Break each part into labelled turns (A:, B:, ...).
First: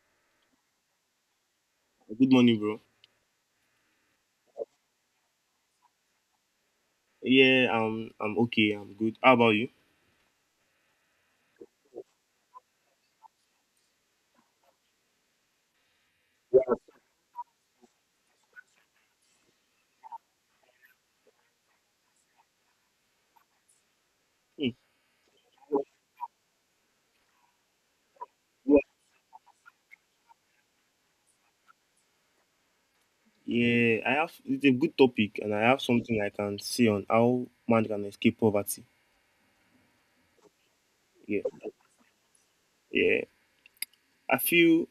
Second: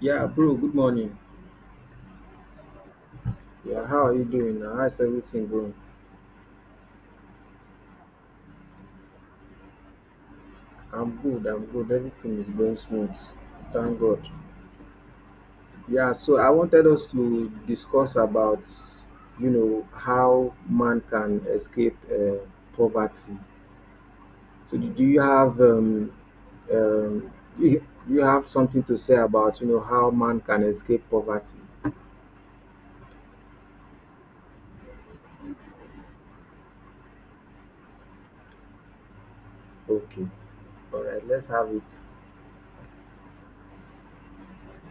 A: Yeah, bro, good morning.
B: Good morning, bro.
A: Yeah, how are you doing now? How's everything going?
B: Yeah, I'm okay. I'm good. How about you?
A: I'm good, I'm good. Everything is going smooth. Thank God. Yeah, so I wanted us to discuss about, how man can escape poverty.
B: Hmm.
A: So do you have um, you have
B: Yeah,
A: something to say about, how man can escape poverty?
B: Yeah, I have it's a good topic, and I have something I can say on how man can escape poverty.
A: Okay. All right,
B: Yeah,
A: let's have it.
B: yeah. I feel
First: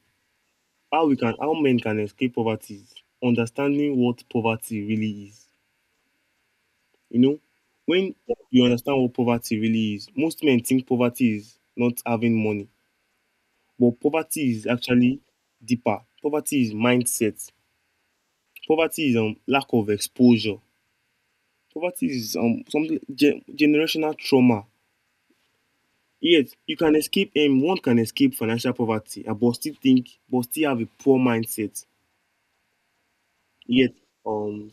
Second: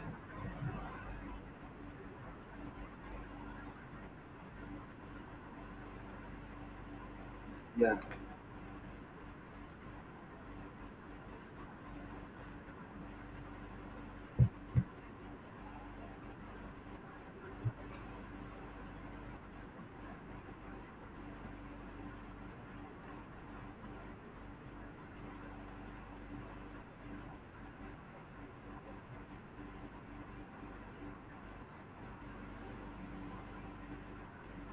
B: how men can escape poverty is understanding what poverty really is. You know,
A: Yeah,
B: when you understand what poverty really is, most men think poverty is not having money, but poverty is actually deeper. Poverty is mindset. Poverty is lack of exposure. Poverty is something generational trauma. Yes, you can escape one can escape financial poverty, but still have a poor mindset. Yet um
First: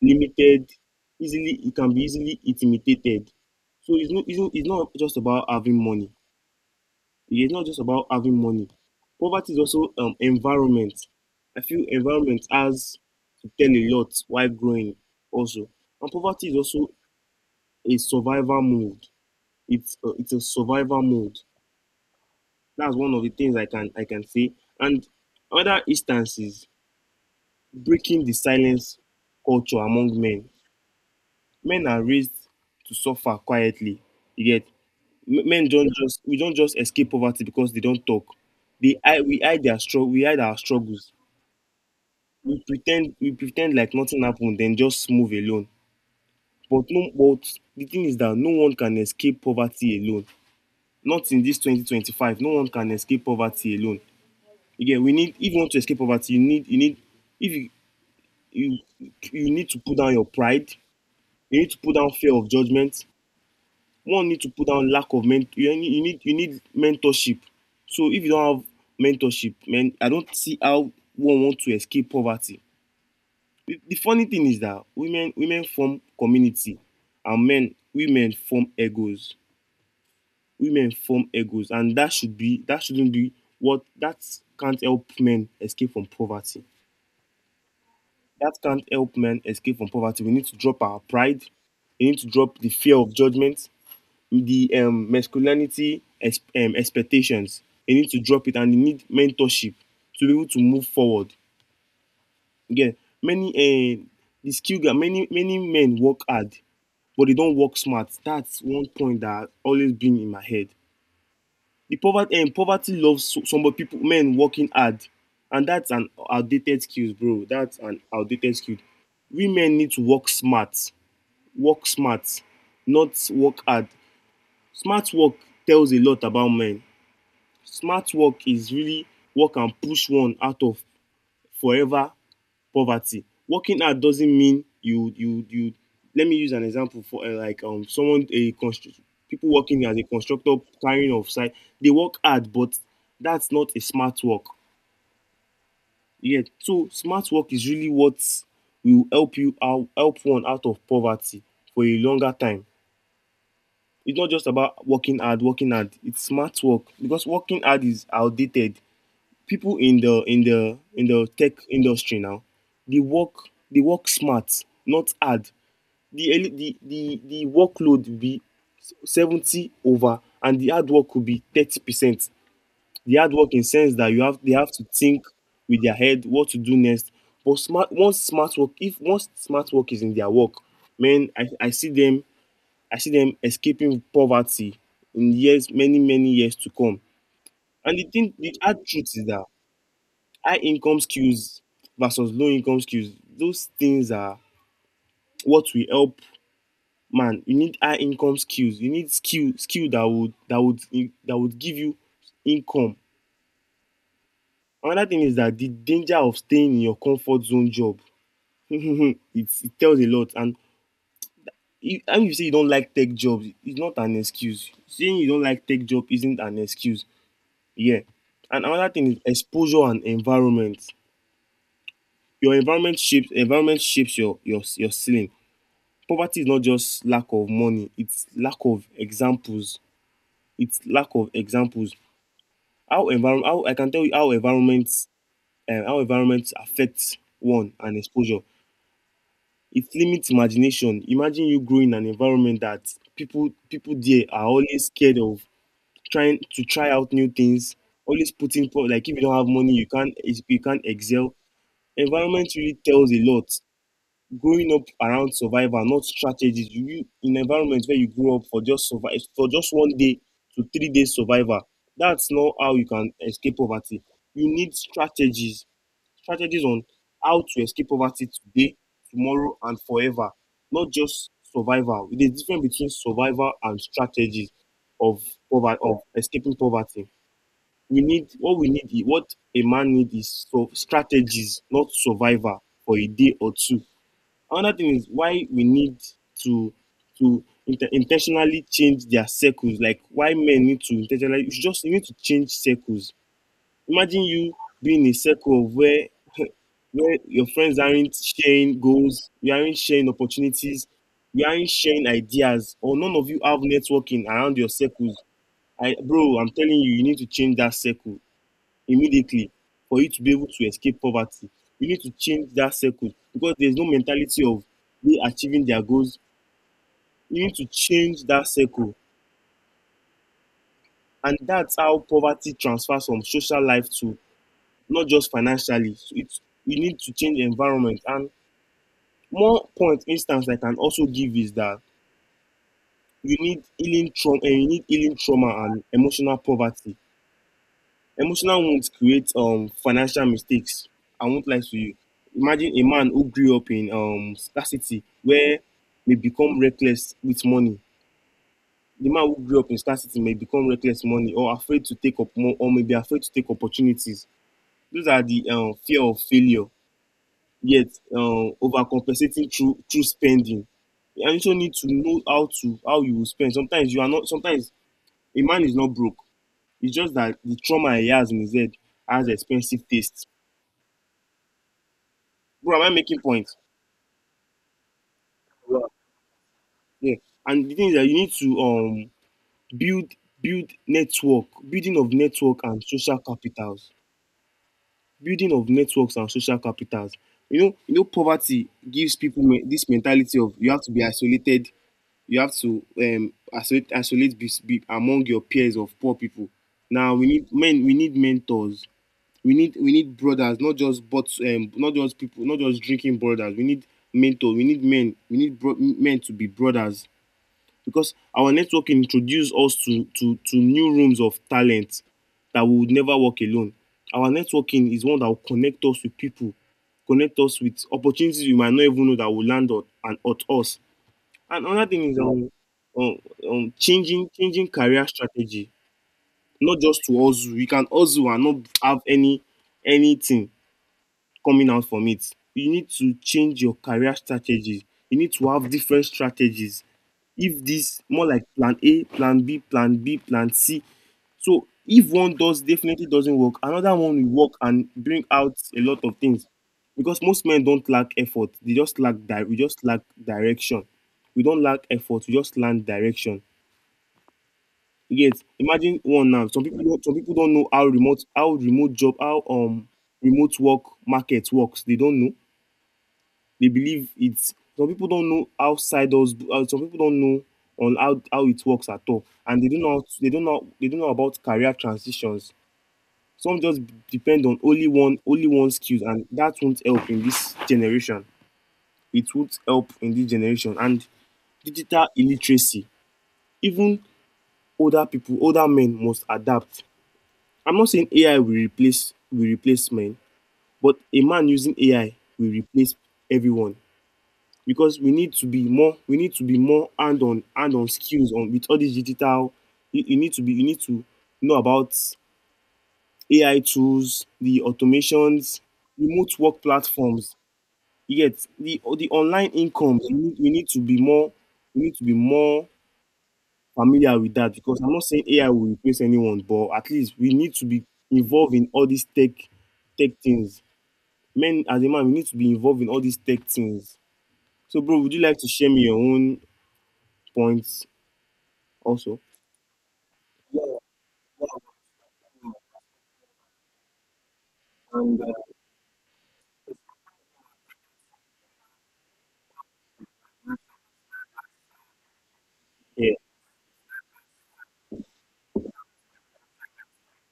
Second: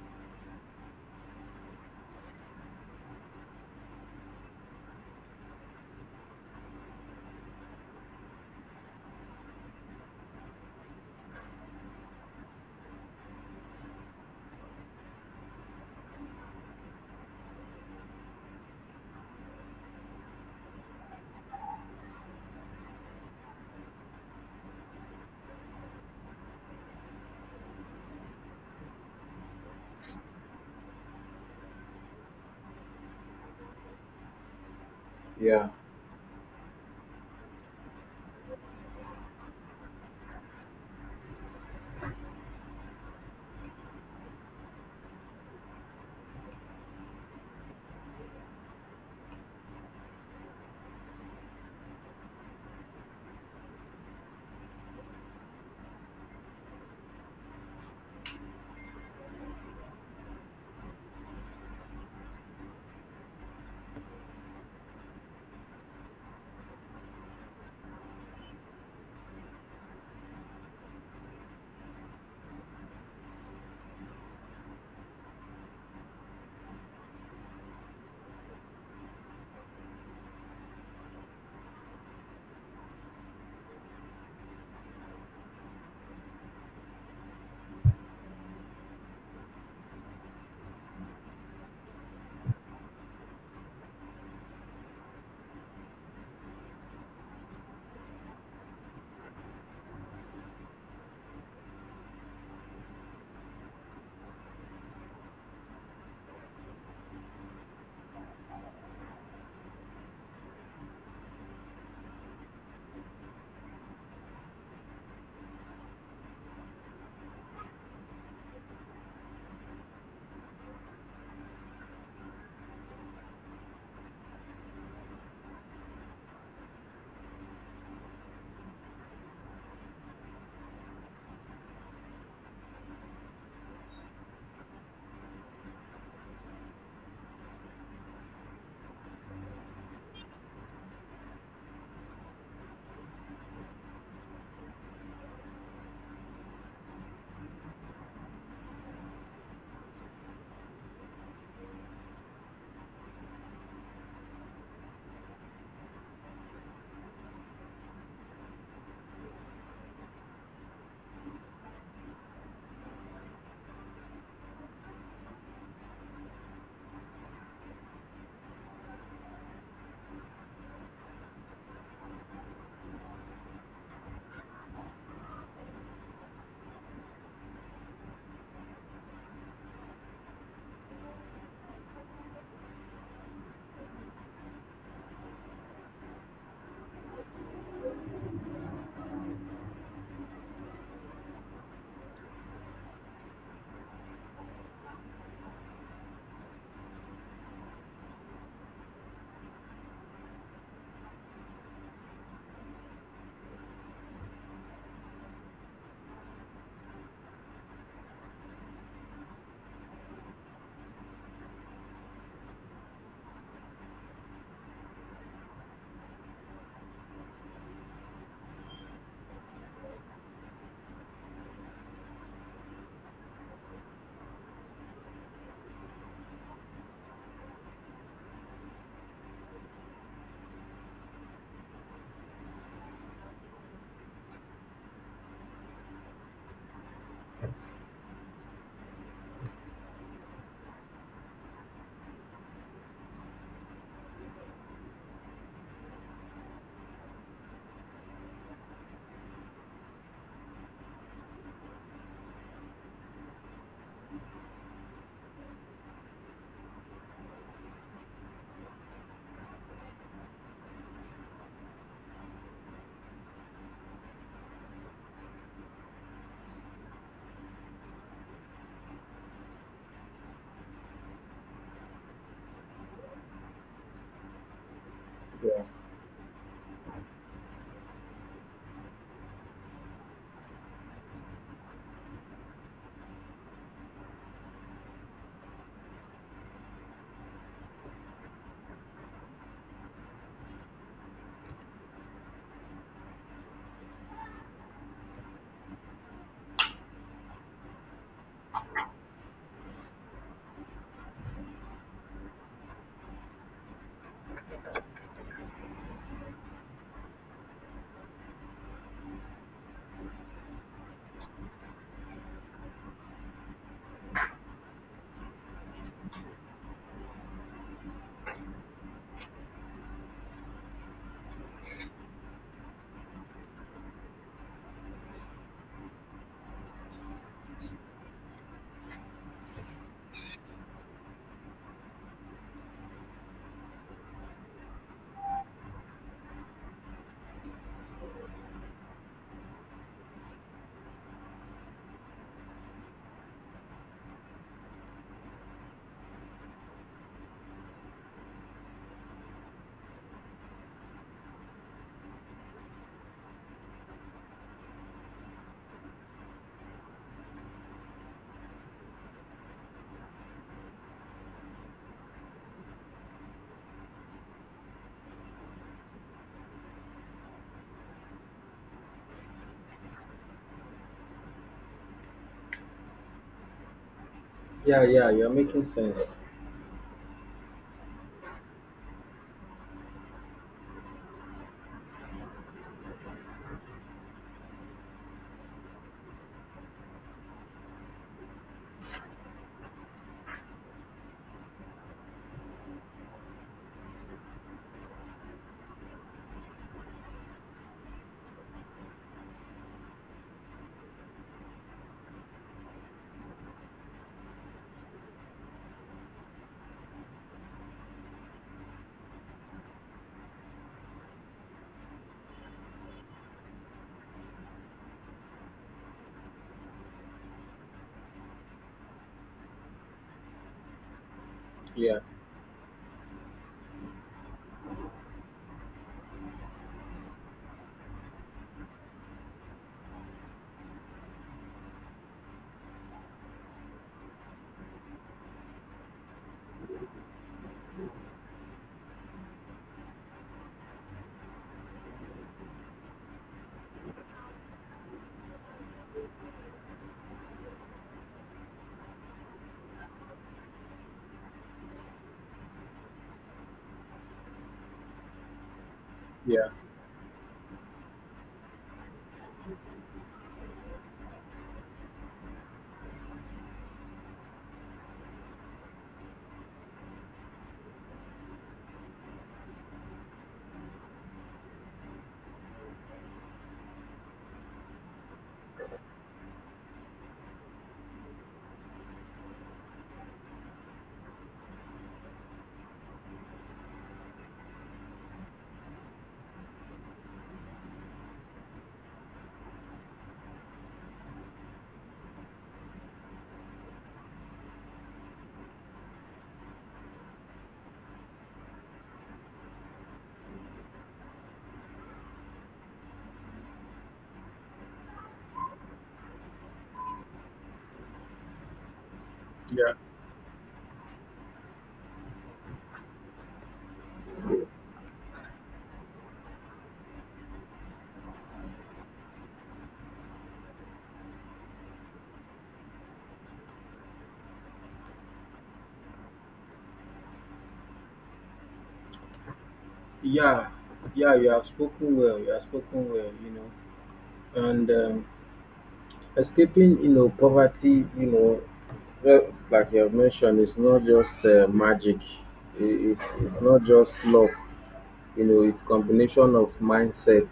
B: limited, easily it can be easily intimidated. So it's not just about having money. It's not just about having money. Poverty is also environment. I feel environment has to tell a lot while growing also. And poverty is also a survival mode. It's it's a survival mode. That's one of the things I can say. And other instances, breaking the silence culture among men. Men are raised to suffer quietly. You get. Men
A: yeah,
B: don't just We don't just escape poverty because they don't talk. They hide we hide our struggles. We pretend like nothing happened, then just move alone. But no but the thing is that no one can escape poverty alone. Not in this 2025, no one can escape poverty alone. Again, we need if you want to escape poverty, you need if you you you need to put down your pride, you need to put down fear of judgment. One need to put down lack of ment You need mentorship. So if you don't have mentorship, man, I don't see how one want to escape poverty. The funny thing is that women form community, and men women form egos. Women form egos, and that shouldn't be what that can't help men escape from poverty. That can't help men escape from poverty. We need to drop our pride. We need to drop the fear of judgment, the masculinity expectations. They need to drop it, and they need mentorship to be able to move forward. Again, many the skill gap, many men work hard, but they don't work smart. That's one point that always been in my head. The poverty loves, so some of people men working hard, and that's an outdated skill, bro. That's an outdated skill. Women need to work smart. Work smart, not work hard. Smart work tells a lot about men. Smart work is really work and push one out of forever poverty. Working hard doesn't mean you. Let me use an example for people working as a constructor carrying off site. They work hard, but that's not a smart work. Yeah, so smart work is really what will help one out of poverty for a longer time. It's not just about working hard, working hard. It's smart work because working hard is outdated. People in the tech industry now, they work they work smart, not hard. The eli- the the, the workload will be 70 over, and the hard work could be 30%. The hard work in sense that you have they have to think with their head what to do next. But smart once smart work if once smart work is in their work, man, I see them. I see them escaping poverty in years many years to come. And the hard truth is that high income skills versus low income skills, those things are what will help man. You need high income skills. You need skill that would give you income. Another thing is that the danger of staying in your comfort zone job it tells a lot. And if, and you say you don't like tech jobs, it's not an excuse. Saying you don't like tech job isn't an excuse, yeah. And another thing is exposure and environment. Your environment shapes your ceiling. Poverty is not just lack of money, it's lack of examples. It's lack of examples. How I can tell you how environments affect one and exposure. It limits imagination. Imagine you grow in an environment that people there are always scared of try out new things, always putting like if you don't have money, you can't excel. Environment really tells a lot. Growing up around survival, not strategies. You, in environment where you grew up for just one day to 3 days survival. That's not how you can escape poverty. You need strategies, strategies on how to escape poverty today, tomorrow, and forever. Not just survival. There's a difference between survival and strategies of
A: yeah.
B: of escaping poverty. We need. What a man needs is so strategies, not survival for a day or two. Another thing is why we need to intentionally change their circles. Like why men need to intentionally, you should just you need to change circles. Imagine you being in a circle of where your friends aren't sharing goals, you aren't sharing opportunities, you aren't sharing ideas, or none of you have networking around your circles. I Bro, I'm telling you, you need to change that circle immediately for you to be able to escape poverty. You need to change that circle because there's no mentality of they achieving their goals. You need to change that circle, and that's how poverty transfers from social life to not just financially. So it's you need to change the environment. And one point instance I can also give is that you need healing trauma. You need healing trauma and emotional poverty. Emotional wounds create financial mistakes. I won't lie to you. Imagine a man who grew up in scarcity, where they become reckless with money. The man who grew up in scarcity may become reckless money, or afraid to take up more, or may be afraid to take opportunities. Those are the fear of failure. Yet overcompensating through spending. And you also need to know how you will spend. Sometimes you are not sometimes a man is not broke. It's just that the trauma he has in his head has expensive taste. Bro, am I making point?
A: Yeah, yeah, you're making
B: Yeah,
A: sense.
B: yeah. And the thing is that you need to build build network, building of network and social capitals. Building of networks and social capitals. Poverty gives people this mentality of you have to be isolated, you have to isolate, isolate be among your peers of poor people. Now we need men, we need mentors, we need brothers, not just people, not just drinking brothers. We need mentor, we need men, we need men to be brothers, because our network introduced us to new rooms of talent that we would never work alone. Our networking is one that will connect us with people, connect us with opportunities we might not even know that will land on and at us. And another
A: Yeah,
B: thing is um, changing career strategy. Not just to hustle. You can hustle and not have anything coming out from it. You need to change your career strategy. You need to have different strategies. If this more like plan A, plan B, plan C. So if one does definitely doesn't work, another one will work and bring out a lot of things. Because most men don't lack effort. They just lack di- We just lack direction. We don't lack effort, we just lack direction. Yes, imagine one now.
A: yeah,
B: Some people don't know how remote work market works. They don't know. They believe it's Some people don't know how ciders, some people don't know on how it works at all. And they don't know about career transitions. Some just depend on only one skill, and that won't help in this generation. It won't help in this generation. And digital illiteracy, even older men must adapt. I'm not saying AI will replace men, but a man using AI will replace everyone. Because we need to be more hand on skills on with all these digital. You need to know about AI tools, the automations, remote work platforms. Yet the online
A: yeah.
B: income we need to be more we need to be more familiar with that because I'm not saying AI will replace anyone, but at least we need to be involved in all these tech things. Men as a man, we need to be involved in all these tech things. So, bro, would you like to share me your own points also?
A: Yeah, yeah, you have spoken well. You have spoken well. And escaping, poverty, well, like you have mentioned, it's not just magic. It's
B: Yeah,
A: not just luck. It's combination of mindset,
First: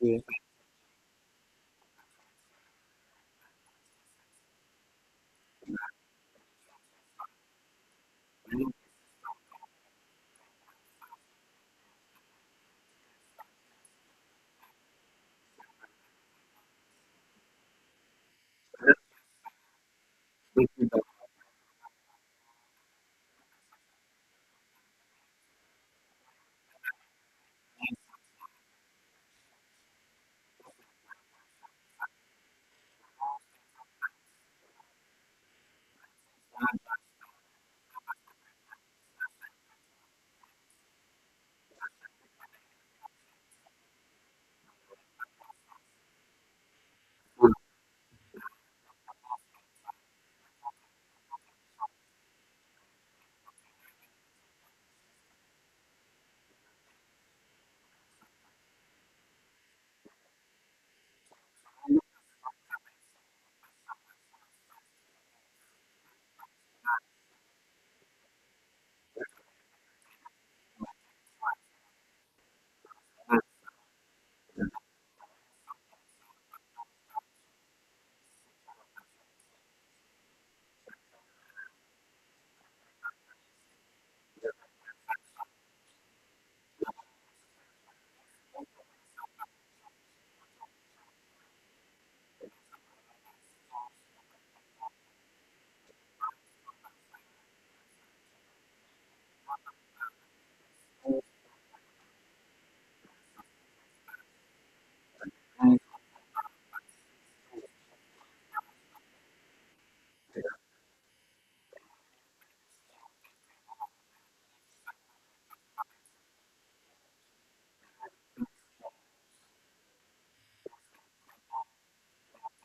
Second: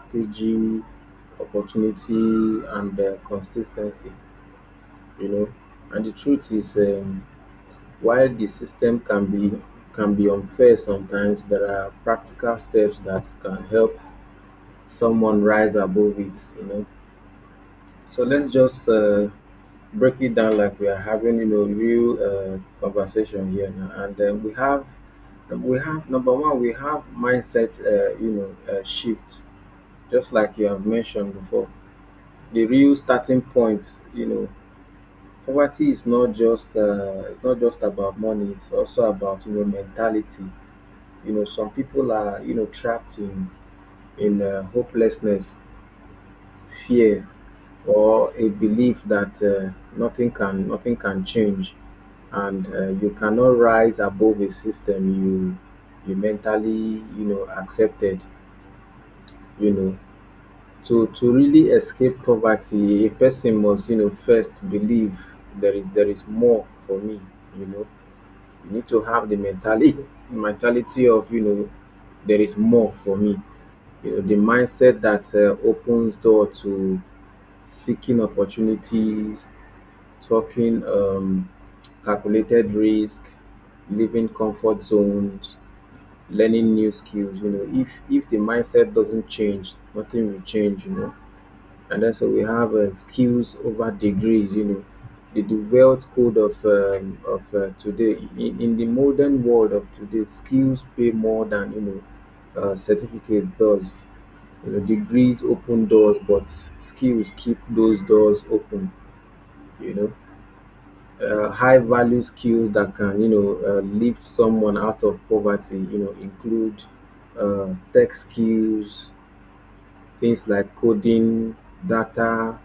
B: yeah,
A: opportunity, and consistency. You know, and the truth is, while the system can be unfair sometimes, there are practical steps that can help someone rise above it. So let's just break it down
B: let
A: like we
B: do
A: are
B: that.
A: having, real conversation here now. And we have number one, we have mindset, shift. Just like you have mentioned before, the real starting point. Poverty is not just, it's not just about money. It's also about mentality. Some people are trapped in hopelessness, fear, or a belief that nothing can change, and you cannot rise above a system you mentally accepted. you know to really escape poverty, a person must first believe there is more for me you know you need to have the mentality of there is more for me, the mindset that opens door to seeking opportunities, talking calculated risk, living comfort zones, learning new skills. If the mindset doesn't change, nothing will change. And then so we have skills over degrees. The wealth code of today in the modern world of today, skills pay more than certificates does. Degrees open doors, but skills keep those doors open. You know high value skills that can lift someone out of poverty include tech skills, things like coding, data,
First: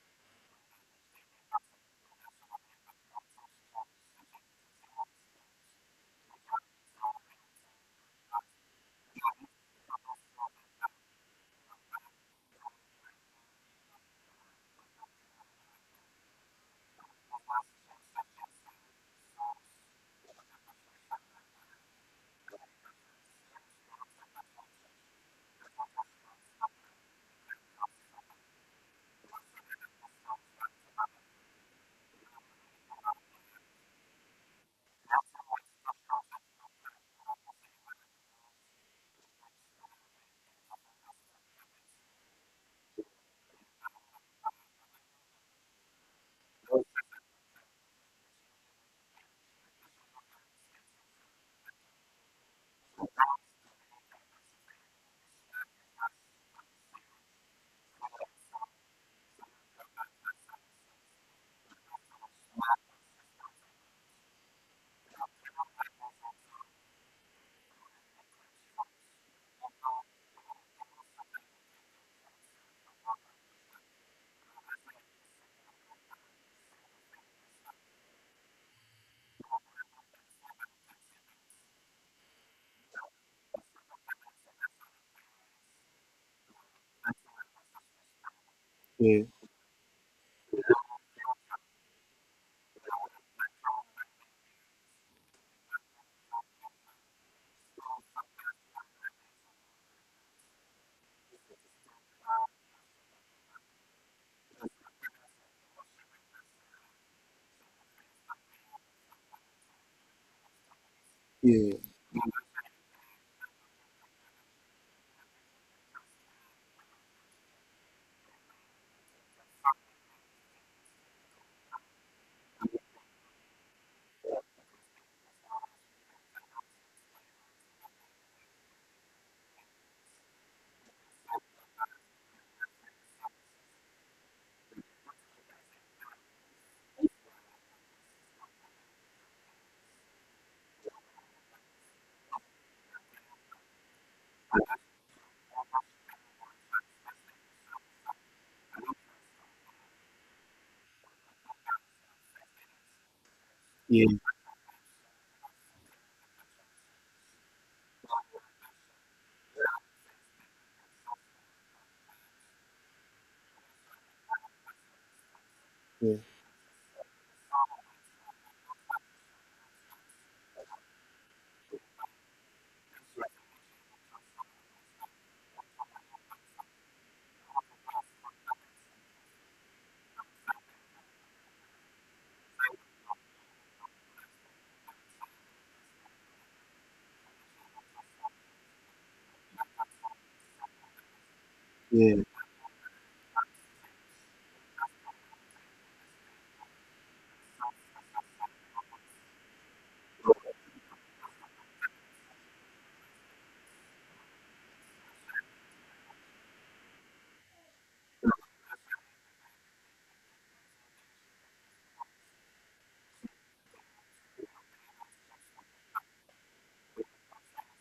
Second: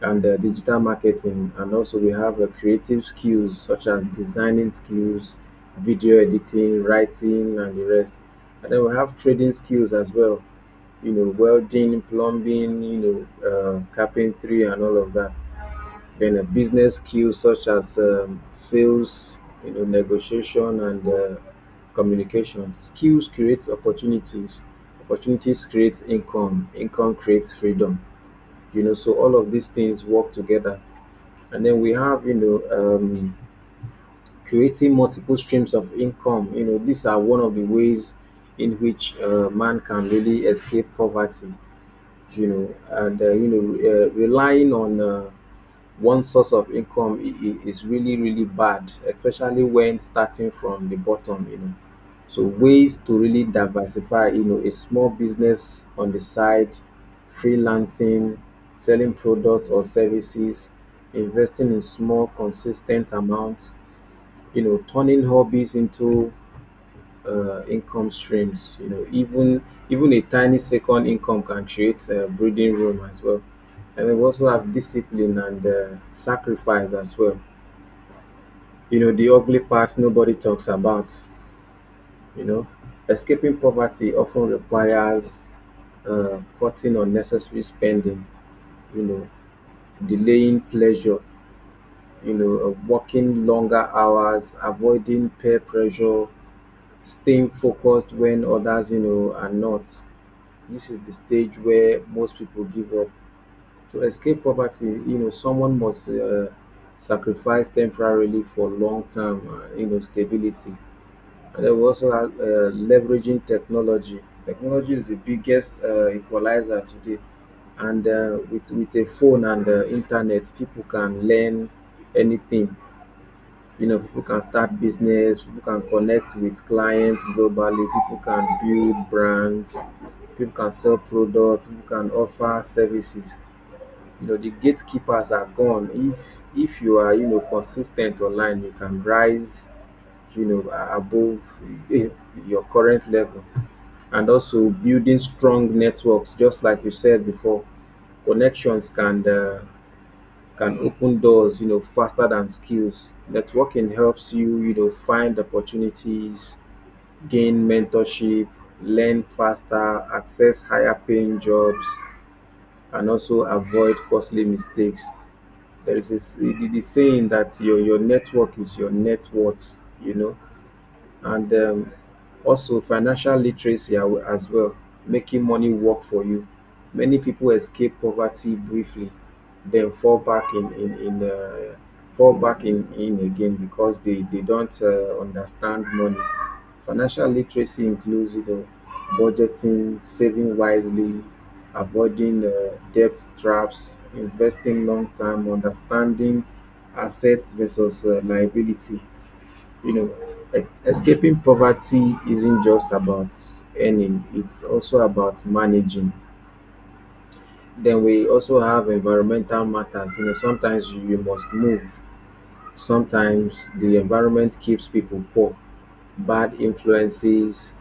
A: and digital marketing. And also we have creative skills such as designing skills, video editing, writing, and the rest. And then we have trading skills as well. Welding, plumbing, carpentry, and all of that. Then a business skills such as sales, negotiation, and communication. Skills creates opportunities. Opportunities creates income. Income creates freedom. So all of these things work together. And then we have, creating multiple streams of income. These are one of the ways in which man can really escape poverty. And relying on one source of income is really really bad, especially when starting from the bottom. So ways to really diversify: a small business on the side, freelancing, selling products or services, investing in small consistent amounts, turning hobbies into income streams. Even a tiny second income can create breathing room as well. And we also have discipline and sacrifice as well. The ugly part nobody talks about. You know, escaping poverty often requires cutting unnecessary spending. You
B: Yeah,
A: know, delaying pleasure. Working longer hours, avoiding peer pressure, staying focused when others are not. This is the stage where most people give up. To escape poverty, someone must sacrifice temporarily for long-term, stability. And
B: yeah,
A: then we also have leveraging technology. Technology is the biggest equalizer today. And with a phone and internet, people can learn anything. People can start business, people can connect with clients globally, people can build brands, people can sell products, people can offer services. The gatekeepers are gone. If you are consistent online, you can rise, above eh, your current level. And also building strong networks, just like you said before, connections can open doors, faster than skills. Networking
B: yeah,
A: helps you, find opportunities, gain mentorship, learn faster, access higher paying jobs, and also avoid costly mistakes. There is a,
B: yeah,
A: the saying that your network is your net worth. And also financial literacy as well, making money work for you. Many people escape poverty briefly, then fall back in, fall back in again, because they don't understand money. Financial literacy includes budgeting, saving wisely,
B: yeah,
A: avoiding debt traps, investing long term, understanding assets versus liability. you know, escaping poverty isn't just about earning, it's also about managing. Then we also have environmental matters. Sometimes you must move, sometimes the environment keeps people poor, bad influences,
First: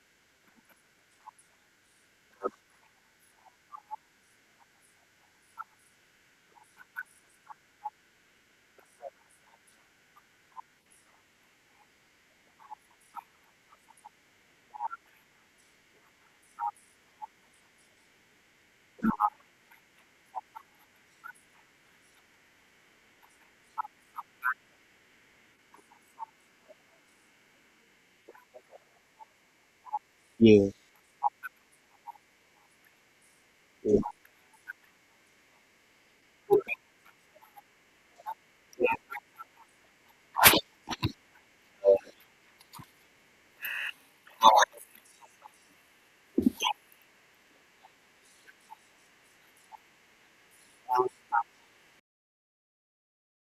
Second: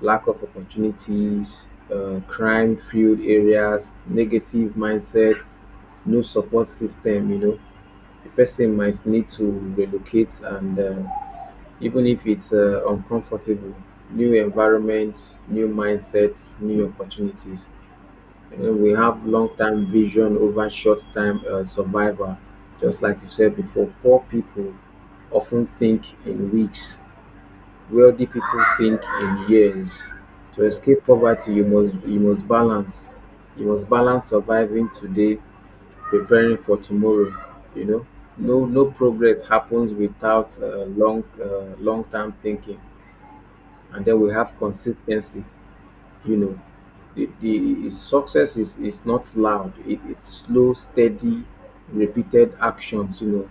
A: lack of opportunities, crime field areas, negative mindsets, no support system. The person might need to relocate and even if it's uncomfortable, new environment, new mindsets, new opportunities. And then we have long term vision over short term survival. Just like you said before, poor people often think in weeks, wealthy people think in years. To
B: yeah,
A: escape poverty, you must balance, you must
B: yeah,
A: balance surviving today, preparing for tomorrow. you know no No progress happens without long term thinking. And then we have consistency. you know the success is not loud, it, it's slow, steady, repeated actions.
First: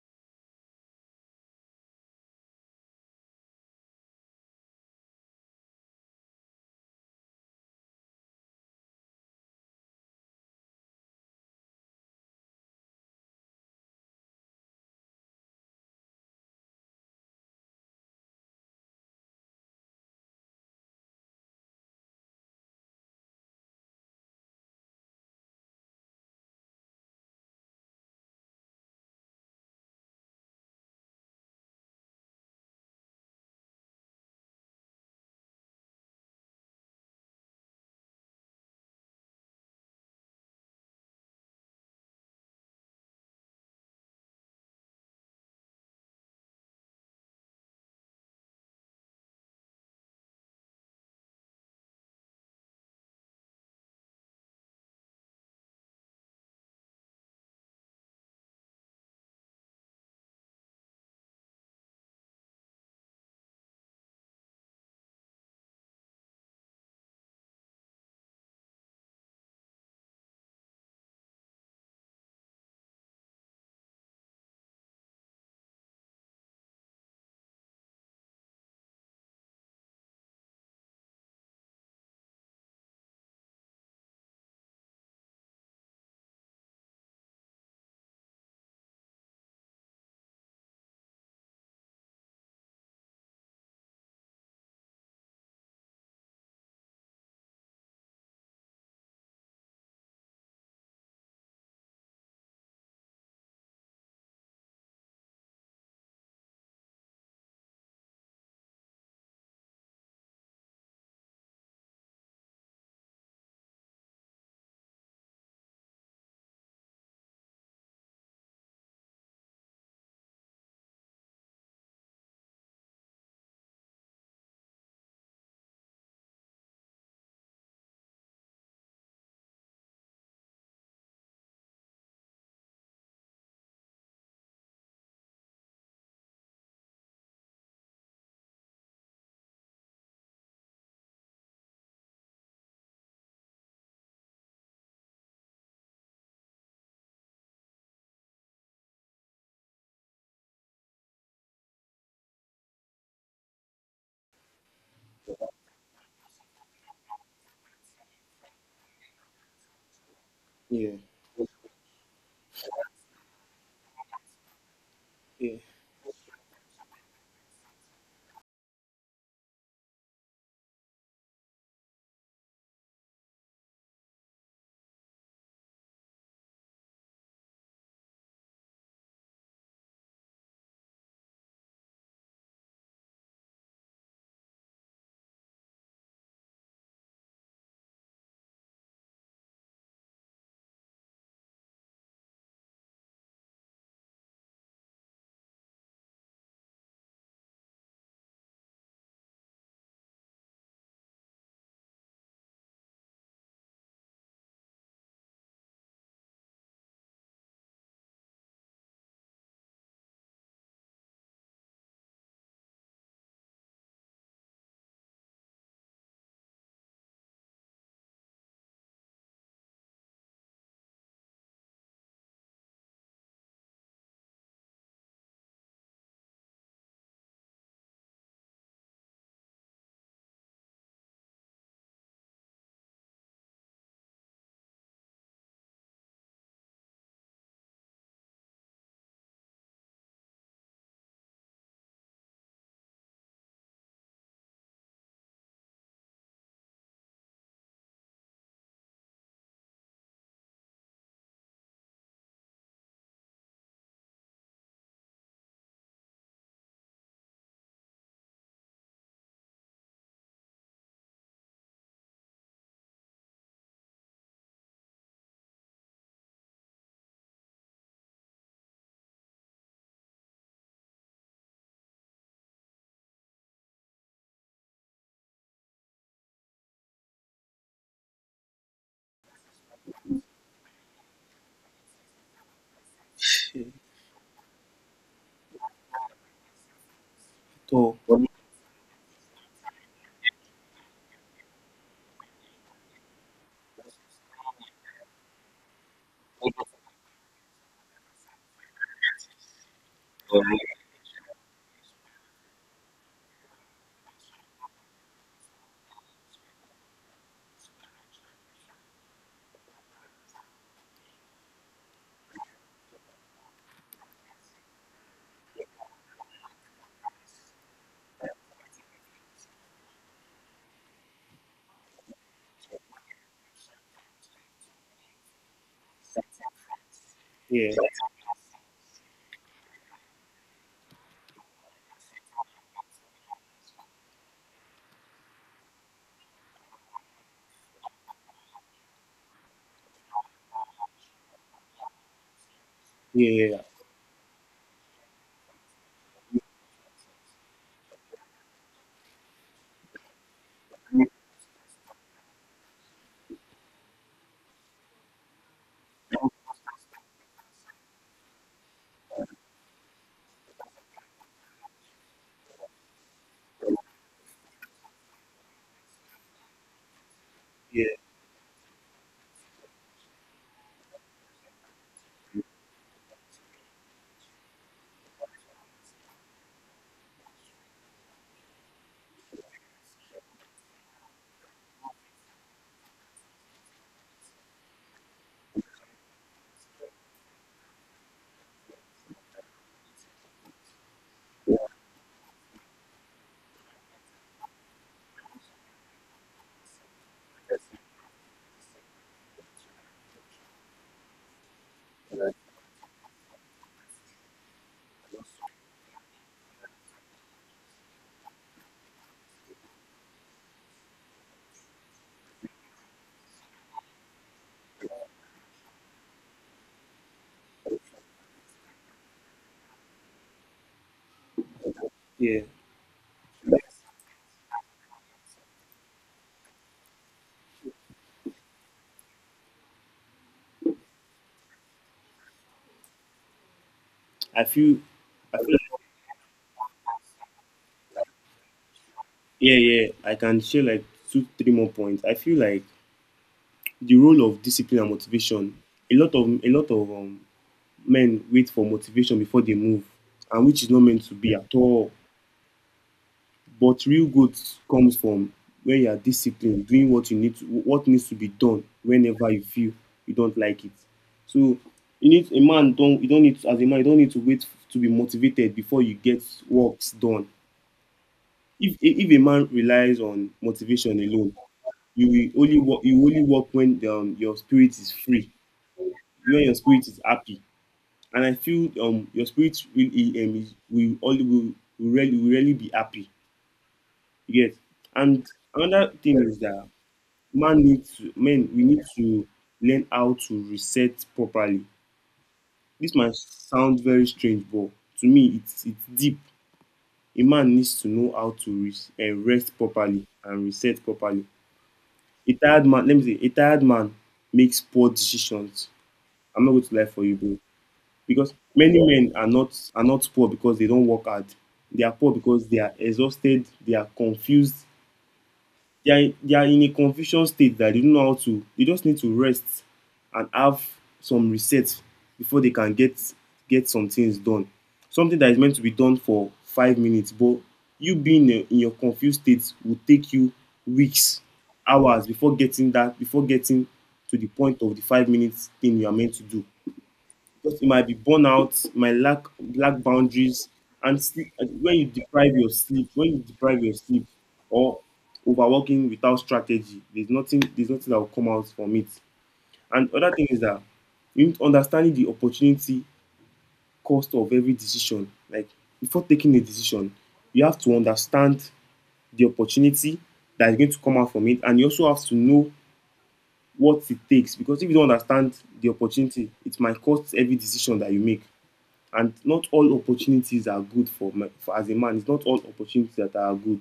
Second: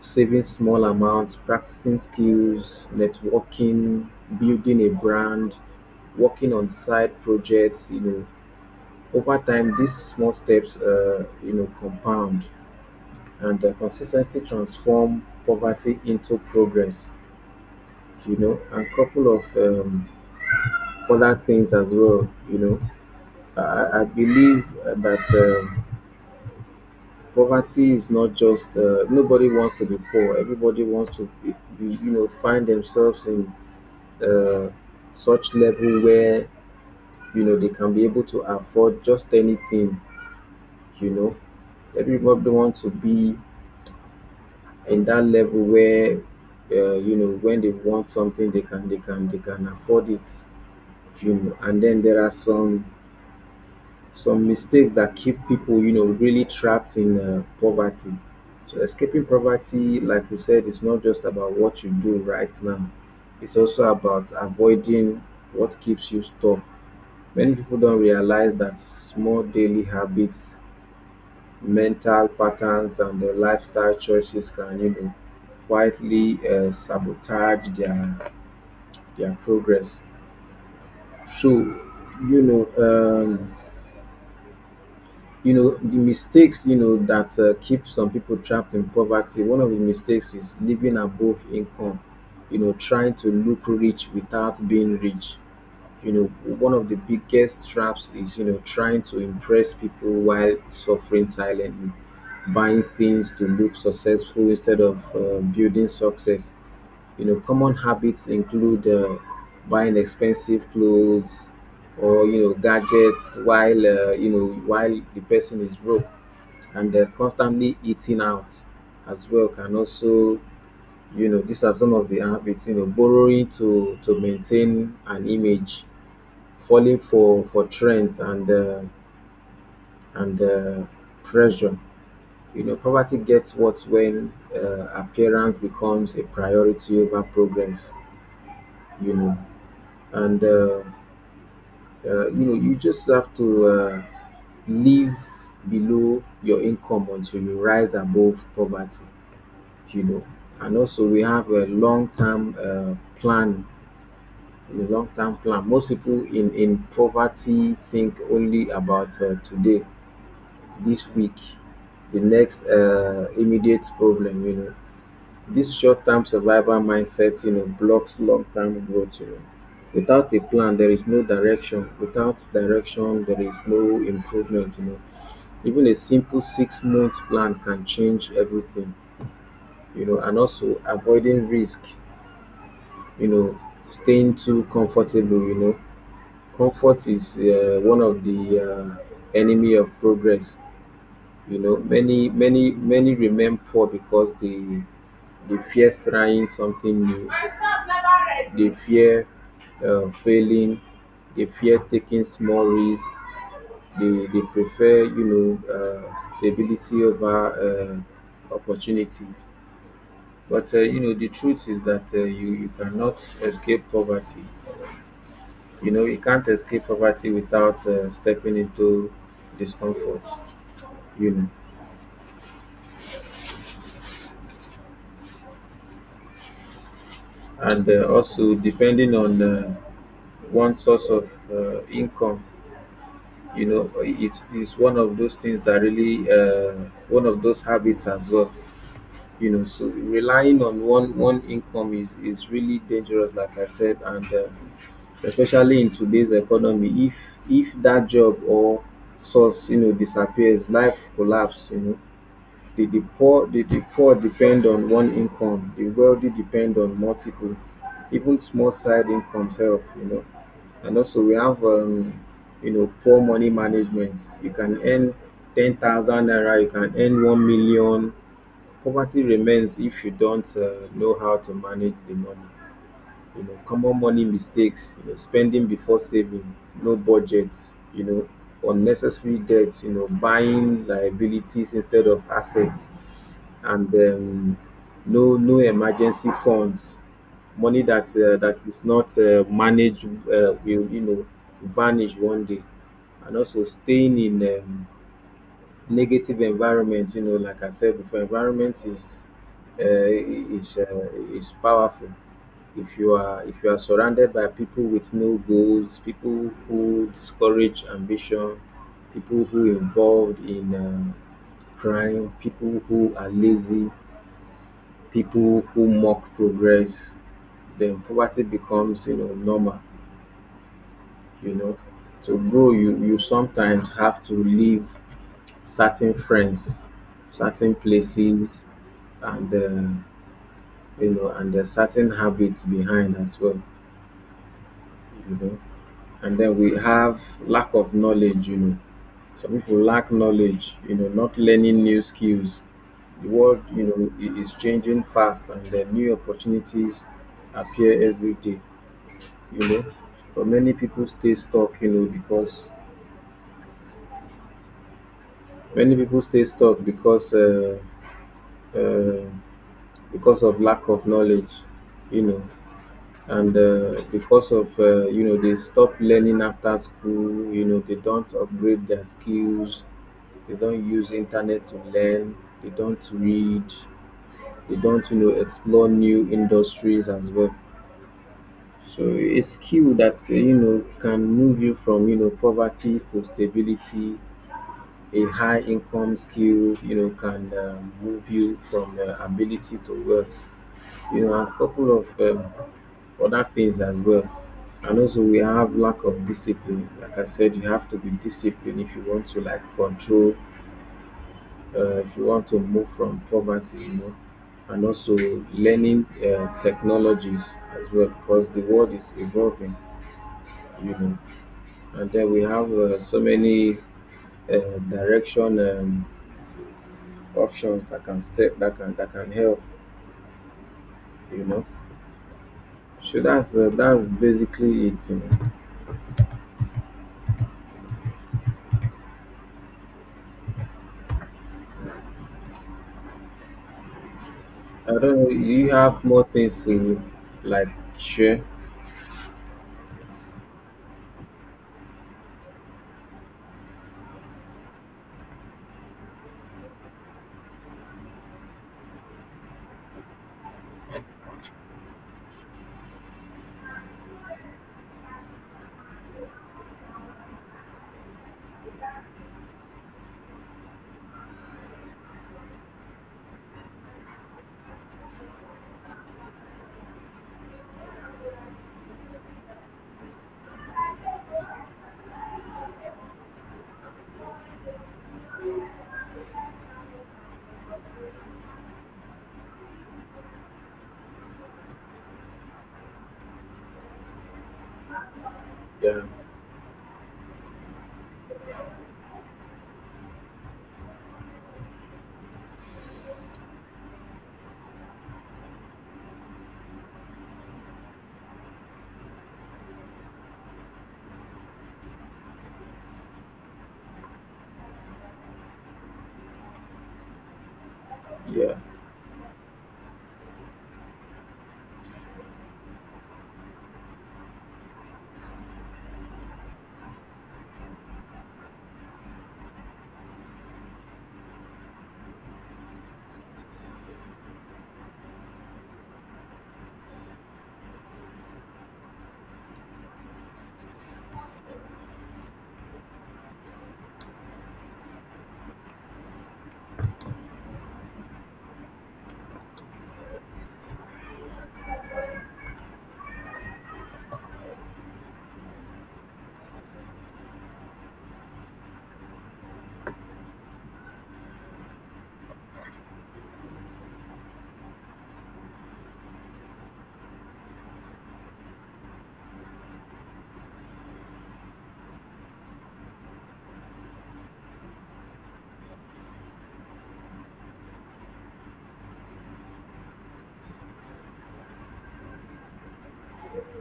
A: Saving small amounts, practicing skills, networking, building a brand, working on side projects. Over time these small steps compound, and consistency transform poverty into progress. And couple of other things as well. I believe that um, poverty is not just nobody wants to be poor. Everybody wants to find themselves in uh, such level where they can be able to afford just anything. You know, everybody wants to be in that level where when they want something, they can afford it. And then there are some mistakes that keep people, really trapped in poverty. So escaping poverty, like we said, is not just about what you do right now. It's also about avoiding what keeps you stuck. Many people don't realize that small daily habits, mental patterns, and their lifestyle choices can, quietly sabotage their progress. So, you know, um, the mistakes that keep some people trapped in poverty, one of the mistakes is living above income, trying to look rich without being rich. you know One of the biggest traps is trying to impress people while suffering silently, buying things to look successful instead of building success. Common habits include buying expensive clothes or gadgets while while the person is broke, and constantly eating out as well can also. These are some of the habits. Borrowing to maintain an image, falling for trends and and uh, pressure. Poverty gets worse when appearance becomes a priority over progress. You know. And you know You just have to live below your income until you rise above poverty. you know and also we have a long-term plan, a long-term plan. Most people in poverty think only about today,
B: yeah,
A: this week, the next immediate problem.
B: yeah,
A: This short-term survival mindset blocks long-term growth. Without a plan there is no direction, without direction there is no improvement. Even a simple 6-month plan can change everything. And also avoiding risk, you know staying too comfortable. Comfort is one of the uh, enemy of progress. Many remain poor because they fear trying something new, they fear failing, they fear taking small risks, they prefer stability over opportunity. But the truth is that you cannot escape poverty, you can't escape poverty without stepping into discomfort. you know and yes. Also depending on one source of income. You know it is one of those things that really one of those habits as well. You know, so relying on one income is really dangerous, like I said. And especially in today's economy, if that job or source, you know, disappears, life collapse, you know. The poor, the poor depend on one income; the wealthy depend on multiple. Even small side incomes help, you know. And also we have you know, poor money management. You can earn 10,000 naira, you can earn 1 million. Poverty remains if you don't know how to manage the money, you know. Common money mistakes, you know, spending before saving, no budgets, you know, unnecessary debt, you know, buying liabilities instead of assets.
B: yeah.
A: And no emergency funds. Money
B: So,
A: that that is not managed will, you know, vanish one day. And also staying in negative environment. You know, like I said before, environment is uh, is uh, is powerful. If you are surrounded by people with no goals, people who discourage ambition, people who involved in crime, people who are lazy, people who mock progress, then poverty becomes, you know, normal, you know. To grow, you sometimes have to leave certain friends,
B: yeah,
A: certain places, and you know, and certain habits behind as well, you know. And then we have lack of knowledge, you know. Some people lack knowledge, you know, not learning new skills. The
B: yeah,
A: world,
B: yeah,
A: you know, is changing fast, and then new opportunities appear every day, you know. But many people stay stuck, you know, because many people stay stuck uh, because of lack of knowledge, you know. And because of you know, they stop learning after school, you know,
B: yeah,
A: they don't upgrade their skills, they don't use internet to learn, they don't read, they don't, you know, explore new industries as well. So a skill that you know, can move you from, you know, poverty to stability. A high income skill, you know, can move you from ability to wealth, you know. And a couple of other things as well. And also we have lack of discipline, like I said. You have to be disciplined if you want to like control if you want to move from poverty, you know. And also learning technologies as well, because the world is evolving, you know. And then we have so many uh, direction options that can step that can help, you know.
B: yeah.
A: So that's basically it, you know.
B: I feel,
A: I don't know.
B: I feel,
A: You have more things to like share?
B: yeah, yeah. I can share like two, three more points. I feel like the role of discipline and motivation. A lot of men wait for motivation before they move, and which is not meant to be at all. But real growth comes from when you are disciplined, doing what you need to, what needs to be done whenever you feel you don't like it. So you don't need to, as a man you don't need to wait to be motivated before you get works done. If a man relies on motivation alone, you will only work when your spirit is free, when your spirit is happy. And I feel your spirit will e- is- will only will really be happy. You get. And another
A: Yeah,
B: thing is that man needs to men we need to learn how to reset properly. This might sound very strange, but to me it's deep. A man needs to know how to rest properly and reset properly. A tired man makes poor decisions. I'm not going to lie for you, bro, because
A: yeah,
B: many men are not poor because they don't work hard. They are poor because they are exhausted, they are confused, they are in a confusion state that they don't know how to. They just need to rest and have some reset before they can get some things done. Something that is meant to be done for 5 minutes, but you being in your confused state will take you weeks, hours, before getting that before getting to the point of the 5 minutes thing you are meant to do, because it might be burnout, my lack boundaries, and sleep. When you deprive your sleep, or overworking without strategy, there's nothing. There's nothing that will come out from it. And other thing is that you need understanding the opportunity cost of every decision. Like before taking a decision, you have to understand the opportunity that is going to come out from it, and you also have to know what it takes. Because if you don't understand the opportunity, it might cost every decision that you make, and not all opportunities are good for as a man. It's not all opportunities that are good,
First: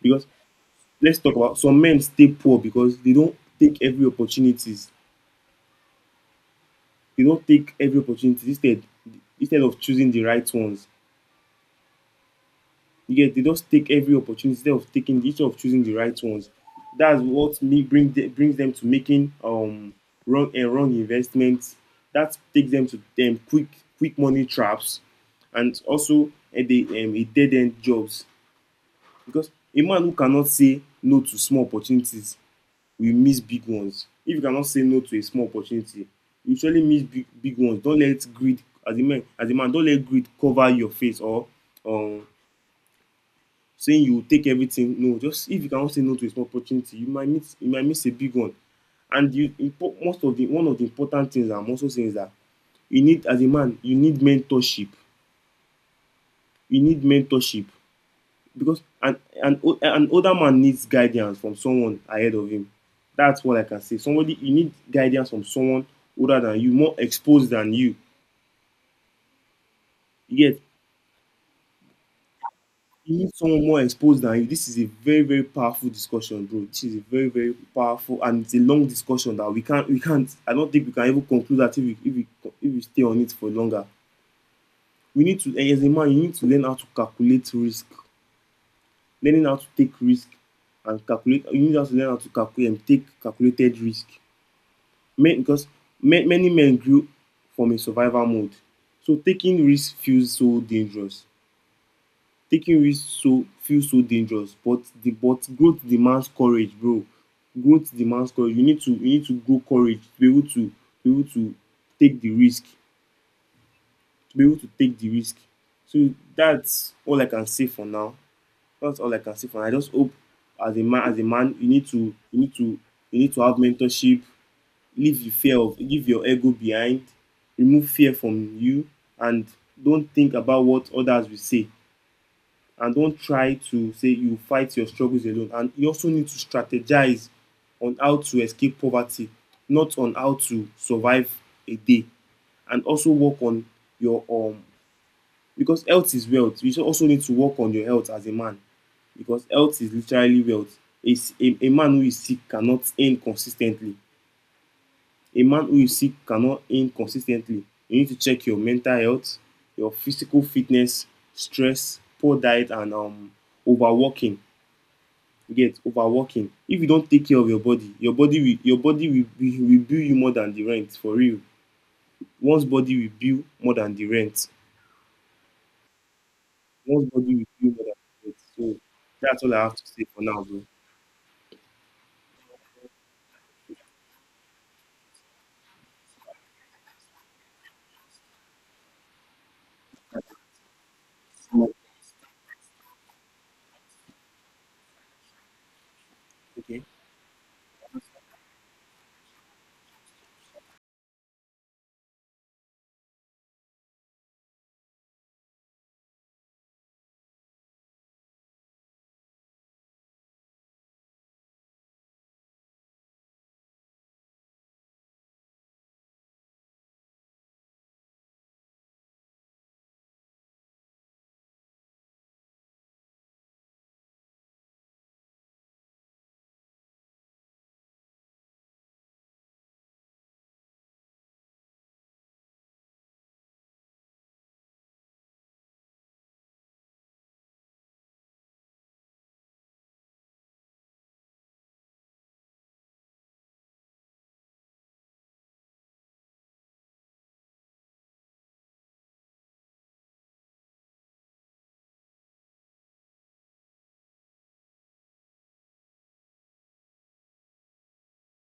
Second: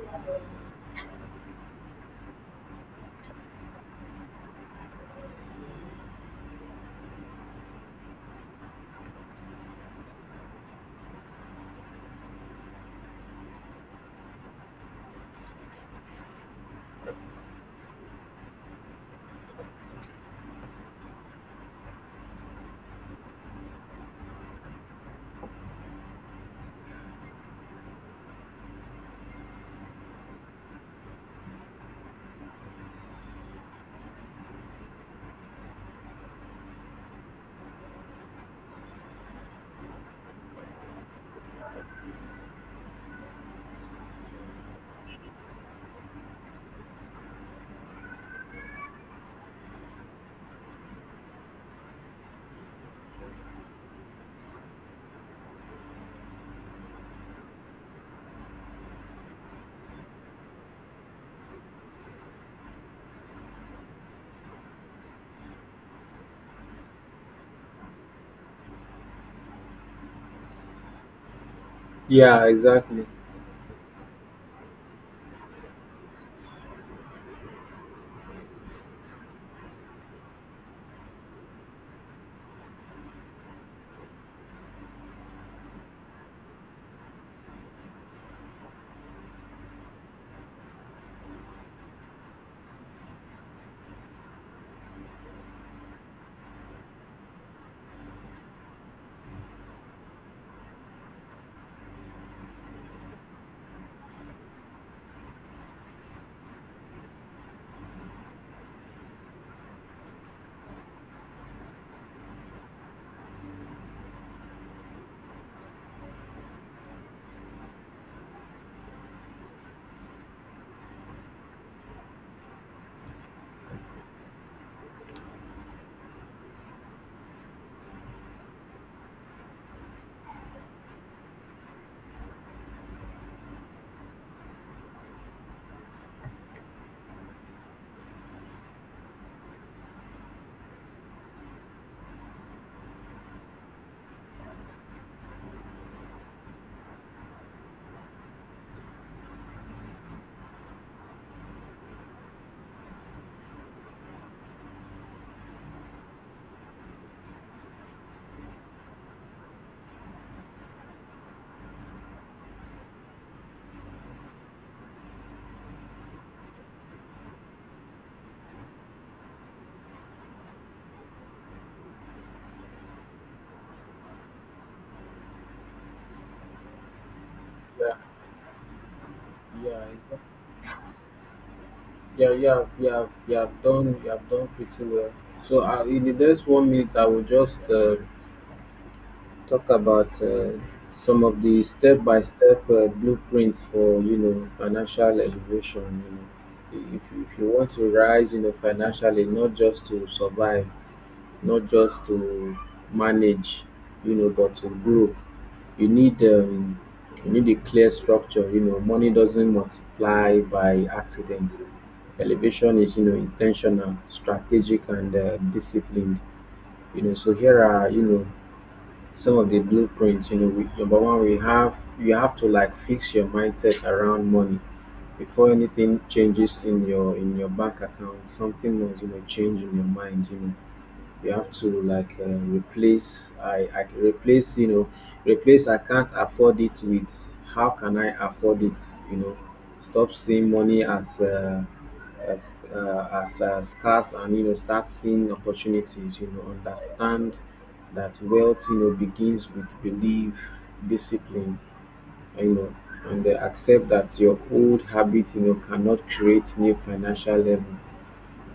B: because let's talk about some men stay poor because they don't take every opportunities. They don't take every opportunity instead of choosing the right ones. You get, they just take every opportunity instead of taking instead of choosing the right ones. That's what brings them to making wrong and wrong investments. That takes them to them quick money traps, and also eh, the dead end jobs. Because a man who cannot say no to small opportunities will miss big ones. If you cannot say no to a small opportunity, you surely miss big ones. Don't let greed, as a man, don't let greed cover your face or um saying you take everything. No, just if you cannot say no to a small opportunity, you might miss a big one. And you impo- most of the one of the important things I'm also saying is that you need, as a man, you need mentorship. You need mentorship, because an older man needs guidance from someone ahead of him. That's what I can say. Somebody, you need guidance from someone older than you, more exposed than you. You get,
A: yeah. Exactly.
B: you need someone more exposed than you. This is a very, very powerful discussion, bro. This is a very, very powerful, and it's a long discussion that we can't. I don't think we can even conclude that if we stay on it for longer. We need to, as a man, you need to learn how to calculate risk, learning how to take risk and calculate. You need to learn how to calculate and take calculated risk. Men, because many men grew from a survival mode. So taking risks feels so dangerous. But the but growth demands courage, bro. Growth demands courage. You need to grow courage to be able to be able to take the risk. To be able to take the risk. So that's all I can say for now. That's all I can say for now. I just hope, as a man, you need to you need to have mentorship, leave the fear of, leave your ego behind, remove fear from you, and don't think about what others will say, and don't try to say you fight your struggles alone, and you also need to strategize on how to escape poverty, not on how to survive a day. And also work on your because health is wealth, you so also need to work on your health as a man, because health is literally wealth. It's A man who is sick cannot earn consistently. A man who is sick cannot aim consistently. You need to check your mental health, your physical fitness, stress, poor diet, and overworking. You get overworking. If you don't take care of your body, will bill you more than the rent, for real. One's body will bill more than the rent. One's body will bill more
A: Yeah,
B: than the rent. So that's all I have to say
A: yeah.
B: for now,
A: Yeah, you have, you have done, you have done pretty well. So in the next one minute, I will just talk about some of the
B: bro.
A: step-by-step blueprints for, you know, financial elevation. You
B: Okay.
A: know, if you want to rise, you know, financially, not just to survive, not just to manage, you know, but to grow, you need um, you need a clear structure. You know, money doesn't multiply by accident. Elevation is, you know, intentional, strategic, and disciplined. You know, so here are, you know, some of the blueprints. You know, we, number one, we have, you have to like fix your mindset around money. Before anything changes in your, in your bank account, something must, you know, change in your mind. You know, you have to like replace I replace, you know, replace "I can't afford it" with "how can I afford it," you know. Stop seeing money as scarce, and you know, start seeing opportunities, you know. Understand that wealth, you know, begins with belief, discipline, you know. And accept that your old habits, you know, cannot create new financial level.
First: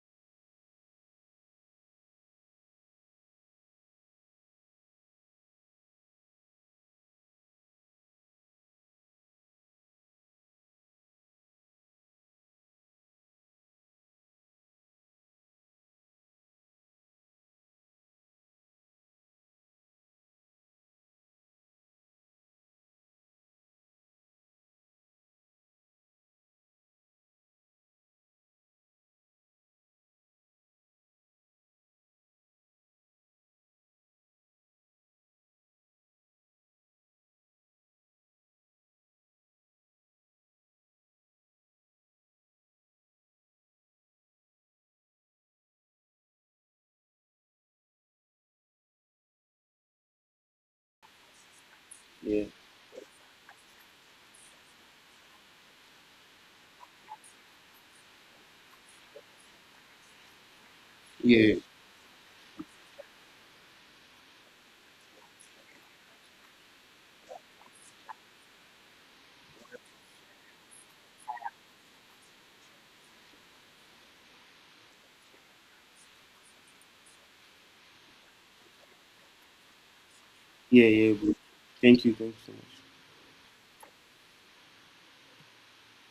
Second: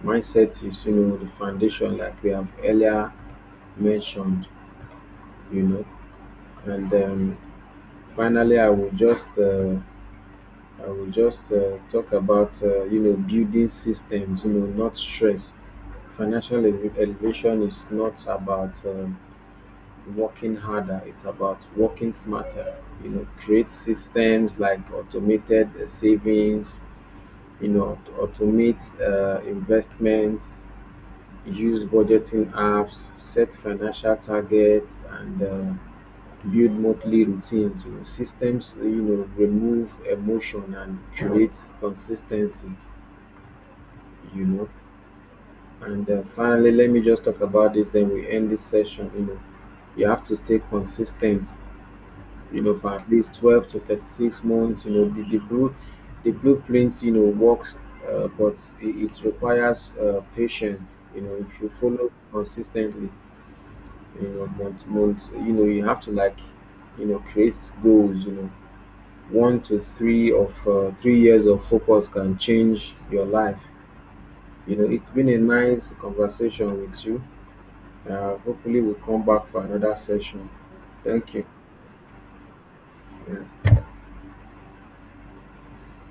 A: Mindset is, you know, the foundation, like we have earlier mentioned, you know. And finally, I will just talk about you know, building systems, you know, not stress. Financial elevation is not about working harder; it's about working smarter. You know, create systems like automated savings. You know, automate investments, use budgeting apps, set financial targets, and build monthly routines, you know, systems, you know, remove emotion and create consistency, you know. And finally, let me just talk about this, then we end this session. You know, you have to stay consistent,
B: Yeah.
A: you know, for at least 12 to 36 months. You know, the blueprint, you know, works, but it requires patience, you know.
B: Yeah.
A: If you follow consistently, you know, month to month, you know, you have to like, you know, create goals, you know, one to three of three years of focus can change your life. You know, it's been a nice conversation with you. Hopefully, we'll come back for another session.
B: Yeah. Yeah.
A: Thank
B: Bro.
A: you.
B: Thank you. Thank you so much.
A: Yeah.